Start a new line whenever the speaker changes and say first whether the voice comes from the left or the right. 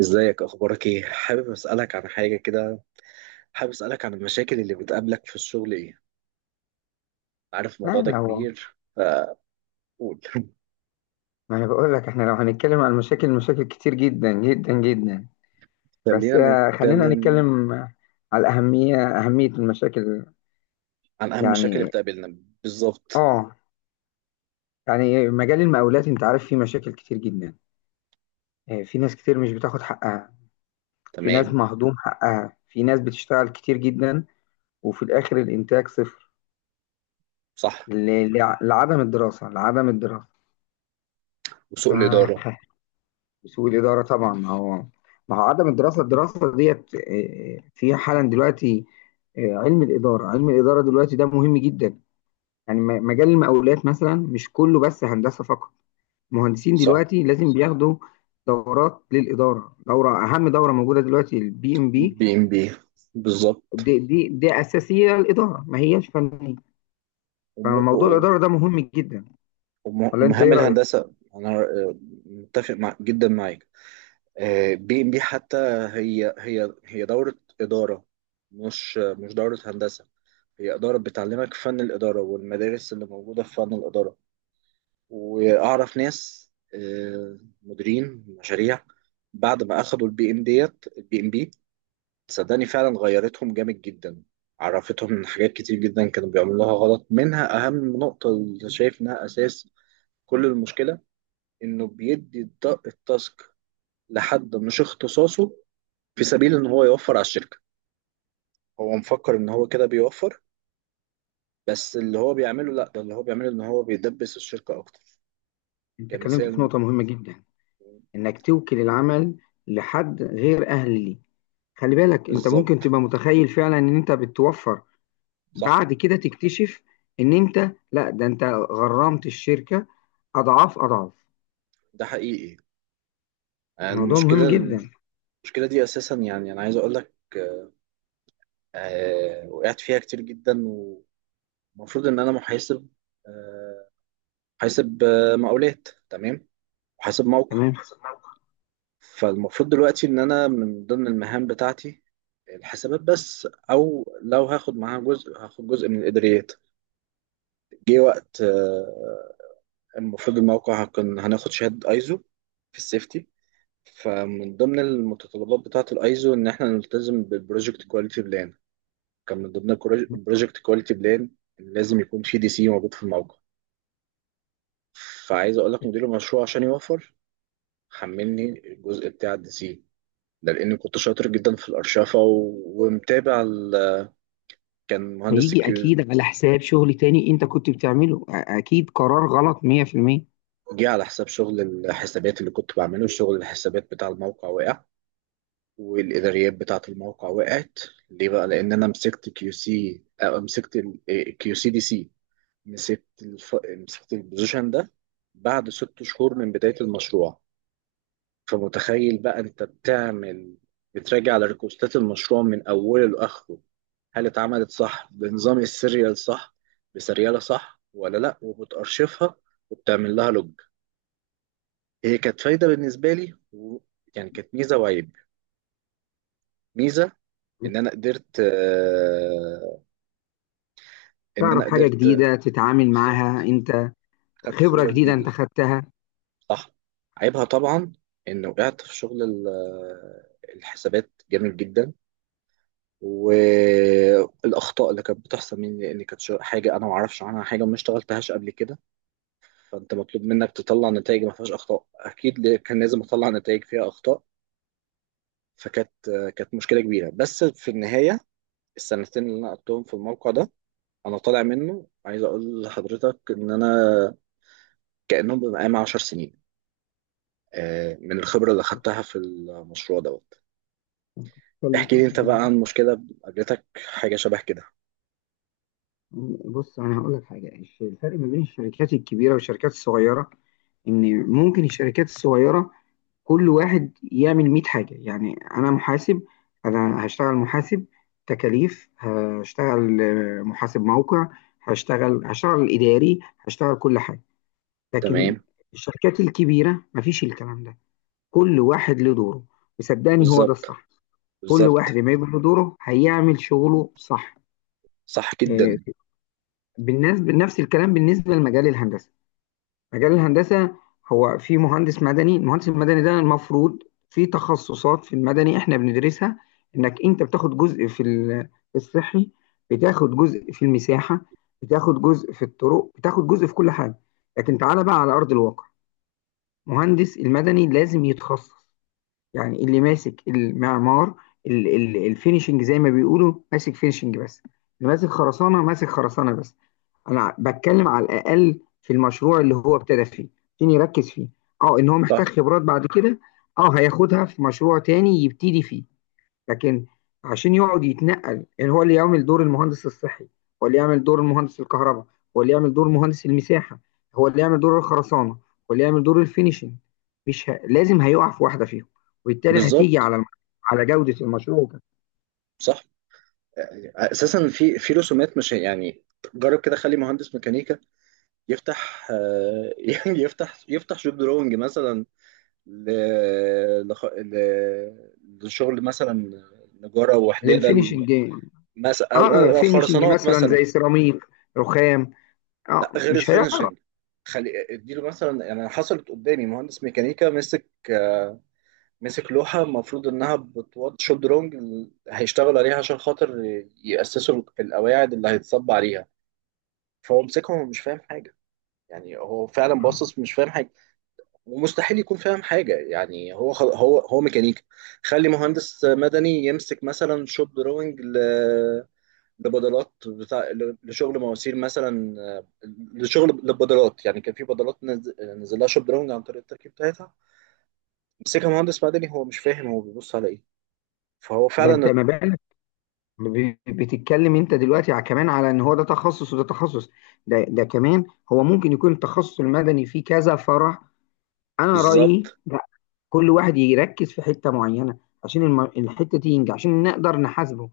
right: ازيك، اخبارك ايه؟ حابب اسالك عن حاجه كده. حابب اسالك عن المشاكل اللي بتقابلك في الشغل ايه؟ عارف
left: لا
right: الموضوع ده
left: لو.
right: كبير فقول.
left: ما انا بقول لك احنا لو هنتكلم عن المشاكل مشاكل كتير جدا جدا جدا. بس
right: خلينا
left: خلينا
right: نتكلم
left: نتكلم على الأهمية أهمية المشاكل.
right: عن اهم المشاكل اللي
left: يعني
right: بتقابلنا بالظبط.
left: اه يعني مجال المقاولات انت عارف فيه مشاكل كتير جدا. في ناس كتير مش بتاخد حقها، في ناس
right: تمام.
left: مهضوم حقها، في ناس بتشتغل كتير جدا وفي الآخر الإنتاج صفر.
right: صح.
left: لعدم الدراسة،
right: وسوء الاداره.
left: الدراسة سوء الإدارة طبعا. ما هو ما هو عدم الدراسة. الدراسة ديت في حالا دلوقتي. علم الإدارة، علم الإدارة دلوقتي ده مهم جدا. يعني مجال المقاولات مثلا مش كله بس هندسة فقط. مهندسين
right: صح.
left: دلوقتي لازم بياخدوا دورات للإدارة. دورة أهم دورة موجودة دلوقتي البي إم بي.
right: بي ام بي. بالظبط.
left: دي أساسية للإدارة، ما هياش فنية.
right: وم-
left: فموضوع
right: و-
left: الإدارة ده مهم جدا. ولا أنت
right: ومهام
left: إيه رأيك؟
right: الهندسه انا متفق مع جدا معاك. بي ام بي حتى هي دوره اداره، مش دوره هندسه. هي إدارة بتعلمك فن الإدارة والمدارس اللي موجودة في فن الإدارة. وأعرف ناس مديرين مشاريع بعد ما أخدوا البي إم بي. صدقني فعلا غيرتهم جامد جدا. عرفتهم إن حاجات كتير جدا كانوا بيعملوها غلط، منها أهم نقطة اللي شايف إنها أساس كل المشكلة، إنه بيدي التاسك لحد مش اختصاصه في سبيل إن هو يوفر على الشركة. هو مفكر إن هو كده بيوفر، بس اللي هو بيعمله، لا، ده اللي هو بيعمله إن هو بيدبس الشركة أكتر.
left: أنت اتكلمت في
right: كمثال،
left: نقطة مهمة جدا. إنك توكل العمل لحد غير أهل ليه. خلي بالك انت ممكن
right: بالظبط.
left: تبقى متخيل فعلا ان انت بتوفر،
right: صح.
left: بعد كده تكتشف ان انت، لا ده انت غرمت الشركة اضعاف اضعاف.
right: ده حقيقي.
left: موضوع مهم
right: المشكلة،
left: جدا.
right: المشكلة دي أساسا يعني أنا عايز أقول لك وقعت فيها كتير جدا. ومفروض إن أنا محاسب، آه، محاسب مقاولات، تمام، محاسب موقع.
left: تمام.
right: فالمفروض دلوقتي إن أنا من ضمن المهام بتاعتي الحسابات بس، أو لو هاخد معاها جزء هاخد جزء من الإداريات. جه وقت المفروض الموقع هكون هناخد شهادة أيزو في السيفتي. فمن ضمن المتطلبات بتاعة الايزو ان احنا نلتزم بالبروجكت كواليتي بلان. كان من ضمن البروجكت كواليتي بلان لازم يكون في دي سي موجود في الموقع. فعايز اقول لك مدير المشروع عشان يوفر، حملني الجزء بتاع الدي سي ده لان كنت شاطر جدا في الارشفه ومتابع ال... كان مهندس
left: هيجي
right: الكيو،
left: اكيد على حساب شغل تاني انت كنت بتعمله. اكيد قرار غلط 100%.
right: جه على حساب شغل الحسابات اللي كنت بعمله. شغل الحسابات بتاع الموقع وقع والاداريات بتاعه الموقع وقعت. ليه بقى؟ لان انا مسكت كيو سي، مسكت كيو سي دي سي، مسكت الف... مسكت البوزيشن ده بعد 6 شهور من بداية المشروع. فمتخيل بقى انت بتعمل، بتراجع على ريكوستات المشروع من اوله لاخره، هل اتعملت صح بنظام السيريال؟ صح بسريالة صح ولا لا، وبتأرشفها وبتعمل لها لوج. هي كانت فايدة بالنسبة لي و... يعني كانت ميزة وعيب. ميزة ان انا قدرت ان انا
left: تعرف حاجة
right: قدرت.
left: جديدة تتعامل معاها
right: بالظبط.
left: انت.
right: خدت
left: خبرة
right: خبرة
left: جديدة انت
right: جديدة.
left: خدتها.
right: صح. عيبها طبعا ان وقعت في شغل الحسابات جامد جدا، والاخطاء اللي كانت بتحصل مني لان كانت حاجه انا ما اعرفش عنها حاجه وما اشتغلتهاش قبل كده. فانت مطلوب منك تطلع نتائج ما فيهاش اخطاء، اكيد كان لازم اطلع نتائج فيها اخطاء. فكانت كانت مشكله كبيره، بس في النهايه السنتين اللي انا قضيتهم في الموقع ده انا طالع منه، عايز اقول لحضرتك ان انا كانهم بقى معايا 10 سنين من الخبره اللي اخدتها في المشروع ده.
left: اتكلم
right: احكي لي
left: صح
right: انت بقى
left: جدا.
right: عن مشكلة قابلتك حاجة شبه كده.
left: بص انا هقول لك حاجة، الفرق ما بين الشركات الكبيرة والشركات الصغيرة ان ممكن الشركات الصغيرة كل واحد يعمل 100 حاجة. يعني أنا محاسب، أنا هشتغل محاسب تكاليف، هشتغل محاسب موقع، هشتغل إداري، هشتغل كل حاجة. لكن
right: تمام.
left: الشركات الكبيرة مفيش الكلام ده، كل واحد له دوره. وصدقني هو ده
right: بالظبط،
left: الصح. كل واحد
right: بالظبط.
left: ما يبقى له دوره هيعمل شغله صح.
right: صح
left: آه،
right: جدا.
left: بالنسبة، نفس الكلام بالنسبة لمجال الهندسة. مجال الهندسة هو في مهندس مدني، المهندس المدني ده المفروض في تخصصات في المدني احنا بندرسها، انك انت بتاخد جزء في في الصحي، بتاخد جزء في المساحة، بتاخد جزء في الطرق، بتاخد جزء في كل حاجة. لكن تعالى بقى على أرض الواقع، مهندس المدني لازم يتخصص. يعني اللي ماسك المعمار، الفينيشنج زي ما بيقولوا ماسك فينيشنج بس، اللي ماسك خرسانه ماسك خرسانه بس. انا بتكلم على الاقل في المشروع اللي هو ابتدى فيه عشان يركز فيه. اه ان هو
right: صح.
left: محتاج خبرات بعد كده، اه هياخدها في مشروع تاني يبتدي فيه. لكن عشان يقعد يتنقل يعني هو اللي يعمل دور المهندس الصحي، هو اللي يعمل دور المهندس الكهرباء، هو اللي يعمل دور مهندس المساحة، هو اللي يعمل دور الخرسانة، هو اللي يعمل دور الفينيشنج، مش ه... لازم هيقع في واحدة فيهم، وبالتالي
right: بالظبط.
left: على جودة المشروع كده.
right: صح. يعني اساسا في رسومات، مش يعني، جرب كده خلي مهندس ميكانيكا يفتح يعني يفتح شوب دروينج مثلا ل... لخ... ل... لشغل مثلا نجارة وحدادة،
left: للفينيشنج. اه
right: مثلا
left: فينيشنج
right: خرسانات
left: مثلا
right: مثلا.
left: زي سيراميك، رخام. اه
right: لا، غير
left: مش هيعرف.
right: الفينشنج. خلي اديله مثلا، يعني حصلت قدامي مهندس ميكانيكا مسك مسك لوحة المفروض إنها بتوض شوب درونج هيشتغلوا عليها عشان خاطر يأسسوا القواعد اللي هيتصب عليها. فهو مسكهم ومش فاهم حاجة، يعني هو فعلا باصص مش فاهم حاجة، ومستحيل يكون فاهم حاجة، يعني هو خل... هو ميكانيكا. خلي مهندس مدني يمسك مثلا شوب درونج ل... لبدلات بتاع لشغل مواسير مثلا لشغل للبدلات. يعني كان في بدلات نز... نزل لها شوب درونج عن طريق التركيب بتاعتها، مسكها مهندس مدني هو مش فاهم هو بيبص على ايه. فهو
left: ده انت
right: فعلا
left: مبالغ. بتتكلم انت دلوقتي كمان على ان هو ده تخصص وده تخصص. ده كمان هو ممكن يكون التخصص المدني فيه كذا فرع. انا رأيي
right: بالظبط.
left: كل واحد يركز في حتة معينة، عشان الحتة دي ينجح عشان نقدر نحاسبه.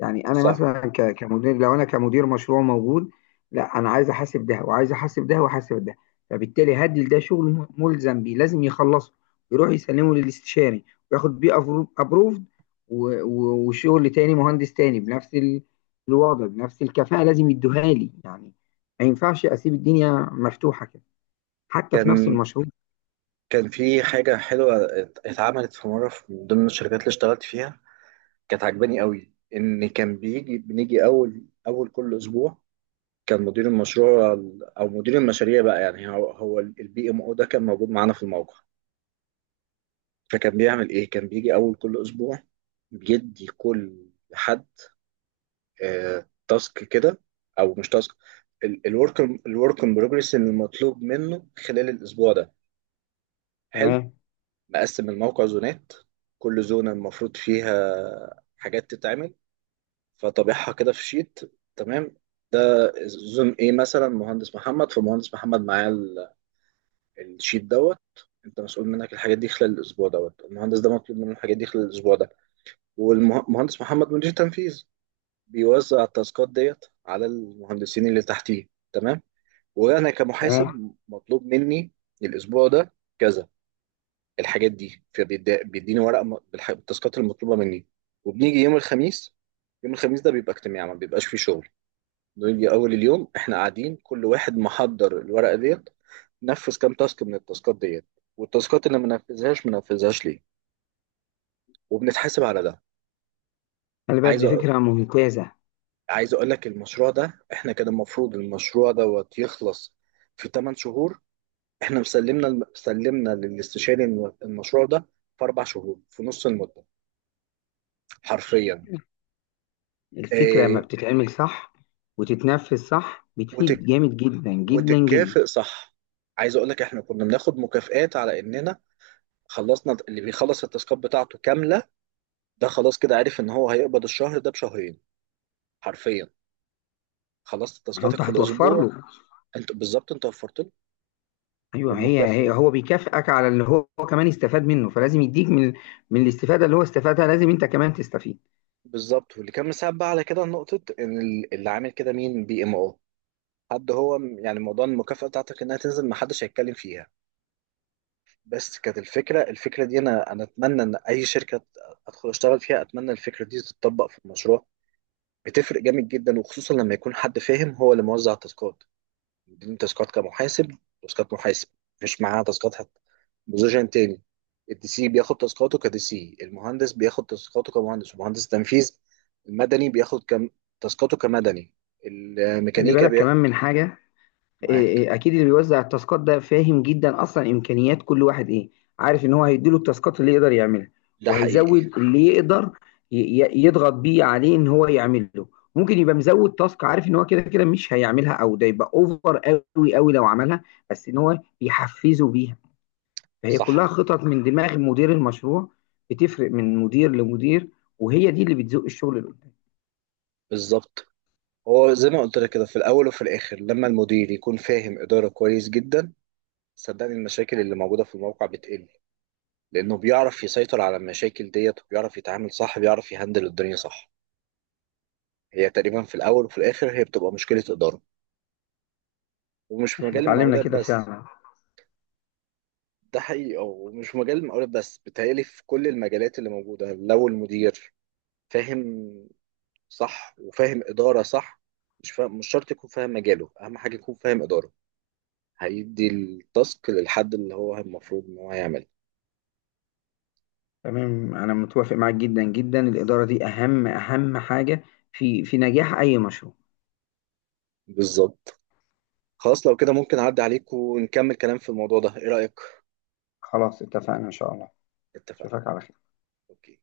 left: يعني أنا
right: صح.
left: مثلا كمدير، لو أنا كمدير مشروع موجود، لا أنا عايز أحاسب ده وعايز أحاسب ده وأحاسب ده. فبالتالي هدي لده شغل ملزم بيه لازم يخلصه، يروح يسلمه للاستشاري وياخد بيه أبروفد. وشغل تاني مهندس تاني بنفس الوضع بنفس الكفاءة لازم يدوها لي يعني. ما ينفعش أسيب الدنيا مفتوحة كده حتى في نفس
right: كان
left: المشروع.
right: كان في حاجة حلوة اتعملت في مرة من ضمن الشركات اللي اشتغلت فيها، كانت عجباني قوي. إن كان بيجي بنيجي أول كل أسبوع، كان مدير المشروع أو مدير المشاريع بقى يعني، هو هو البي ام او ده كان موجود معانا في الموقع. فكان بيعمل إيه؟ كان بيجي أول كل أسبوع بيدي كل حد تاسك كده، أو مش تاسك، الورك ان بروجرس المطلوب منه خلال الأسبوع ده. حلو.
left: تمام
right: مقسم الموقع زونات، كل زونة المفروض فيها حاجات تتعمل، فطابعها كده في شيت. تمام. ده زون ايه مثلا، مهندس محمد، فمهندس محمد معاه الشيت دوت، انت مسؤول منك الحاجات دي خلال الاسبوع دوت، المهندس ده مطلوب منه الحاجات دي خلال الاسبوع ده. والمهندس محمد مدير تنفيذ بيوزع التاسكات ديت على المهندسين اللي تحتيه. تمام. وانا
left: تمام.
right: كمحاسب مطلوب مني الاسبوع ده كذا، الحاجات دي، فبيديني ورق بالتاسكات المطلوبه مني. وبنيجي يوم الخميس، يوم الخميس ده بيبقى اجتماع ما بيبقاش فيه شغل، نيجي اول اليوم احنا قاعدين كل واحد محضر الورقه ديت، نفذ كام تاسك من التاسكات ديت، والتاسكات اللي ما نفذهاش ما نفذهاش ليه، وبنتحاسب على ده.
left: خلي بالك
right: عايز
left: دي
right: أ...
left: فكرة ممتازة.
right: عايز اقول لك المشروع ده احنا كان المفروض المشروع دوت يخلص في 8 شهور، احنا مسلمنا سلمنا للاستشاري المشروع ده في 4 شهور، في نص المده، حرفيا.
left: الفكرة لما
right: إيه...
left: بتتعمل صح وتتنفذ صح بتفيد جامد جدا جدا جدا.
right: وتتكافئ صح. عايز اقول لك احنا كنا بناخد مكافآت على اننا خلصنا، اللي بيخلص التاسكات بتاعته كامله ده خلاص كده عارف ان هو هيقبض الشهر ده بشهرين، حرفيا. خلصت
left: ما هو انت
right: تاسكاتك في
left: هتوفر له.
right: الاسبوع، انت بالظبط، انت وفرت له
left: ايوه هي
right: والمكافأة
left: هو بيكافئك على اللي هو هو كمان استفاد منه، فلازم يديك من، من الاستفادة اللي هو استفادها لازم انت كمان تستفيد.
right: بالظبط. واللي كان مساعد بقى على كده نقطه ان اللي عامل كده مين؟ بي ام او، حد هو يعني موضوع المكافأة بتاعتك انها تنزل ما حدش هيتكلم فيها. بس كانت الفكره، الفكره دي انا اتمنى ان اي شركه ادخل اشتغل فيها اتمنى الفكره دي تتطبق في المشروع. بتفرق جامد جدا، وخصوصا لما يكون حد فاهم هو اللي موزع التاسكات، مديني تاسكات كمحاسب، تاسكات محاسب، مفيش معاه تاسكات حتى بوزيشن تاني. الدي سي بياخد تاسكاته كدي سي، المهندس بياخد تاسكاته كمهندس، ومهندس تنفيذ المدني بياخد كم تاسكاته كمدني،
left: خلي
right: الميكانيكا
left: بالك كمان
right: بياخد.
left: من حاجة.
right: معاك.
left: إيه- اكيد اللي بيوزع التاسكات ده فاهم جدا اصلا امكانيات كل واحد ايه، عارف ان هو هيديله التاسكات اللي يقدر يعملها،
right: ده حقيقي.
left: وهيزود اللي يقدر ي- يضغط بيه عليه ان هو يعمله. ممكن يبقى مزود تاسك عارف ان هو كده كده مش هيعملها او ده يبقى اوفر قوي قوي لو عملها، بس ان هو بيحفزه بيها. فهي
right: صح.
left: كلها خطط من دماغ مدير المشروع، بتفرق من مدير لمدير، وهي دي اللي بتزق الشغل اللي قدام.
right: بالظبط. هو زي ما قلت لك كده، في الاول وفي الاخر لما المدير يكون فاهم اداره كويس جدا، صدقني المشاكل اللي موجوده في الموقع بتقل، لأنه بيعرف يسيطر على المشاكل ديت وبيعرف يتعامل صح، بيعرف يهندل الدنيا صح. هي تقريبا في الأول وفي الآخر هي بتبقى مشكلة إدارة، ومش في
left: احنا
right: مجال
left: اتعلمنا
right: المقاولات
left: كده
right: بس.
left: فعلا.
right: ده حقيقي، ومش في مجال المقاولات بس، بيتهيألي في كل المجالات اللي موجودة لو المدير فاهم صح وفاهم إدارة صح. مش فاهم، مش شرط يكون فاهم مجاله، أهم حاجة يكون فاهم إدارة، هيدي التاسك للحد اللي هو المفروض إن هو يعمله.
left: تمام انا متوافق معاك جدا جدا، الاداره دي اهم اهم حاجه في في نجاح اي مشروع.
right: بالظبط. خلاص لو كده ممكن أعدي عليك ونكمل كلام في الموضوع ده، إيه رأيك؟
left: خلاص اتفقنا ان شاء الله.
right: اتفقنا.
left: اشوفك على خير.
right: أوكي.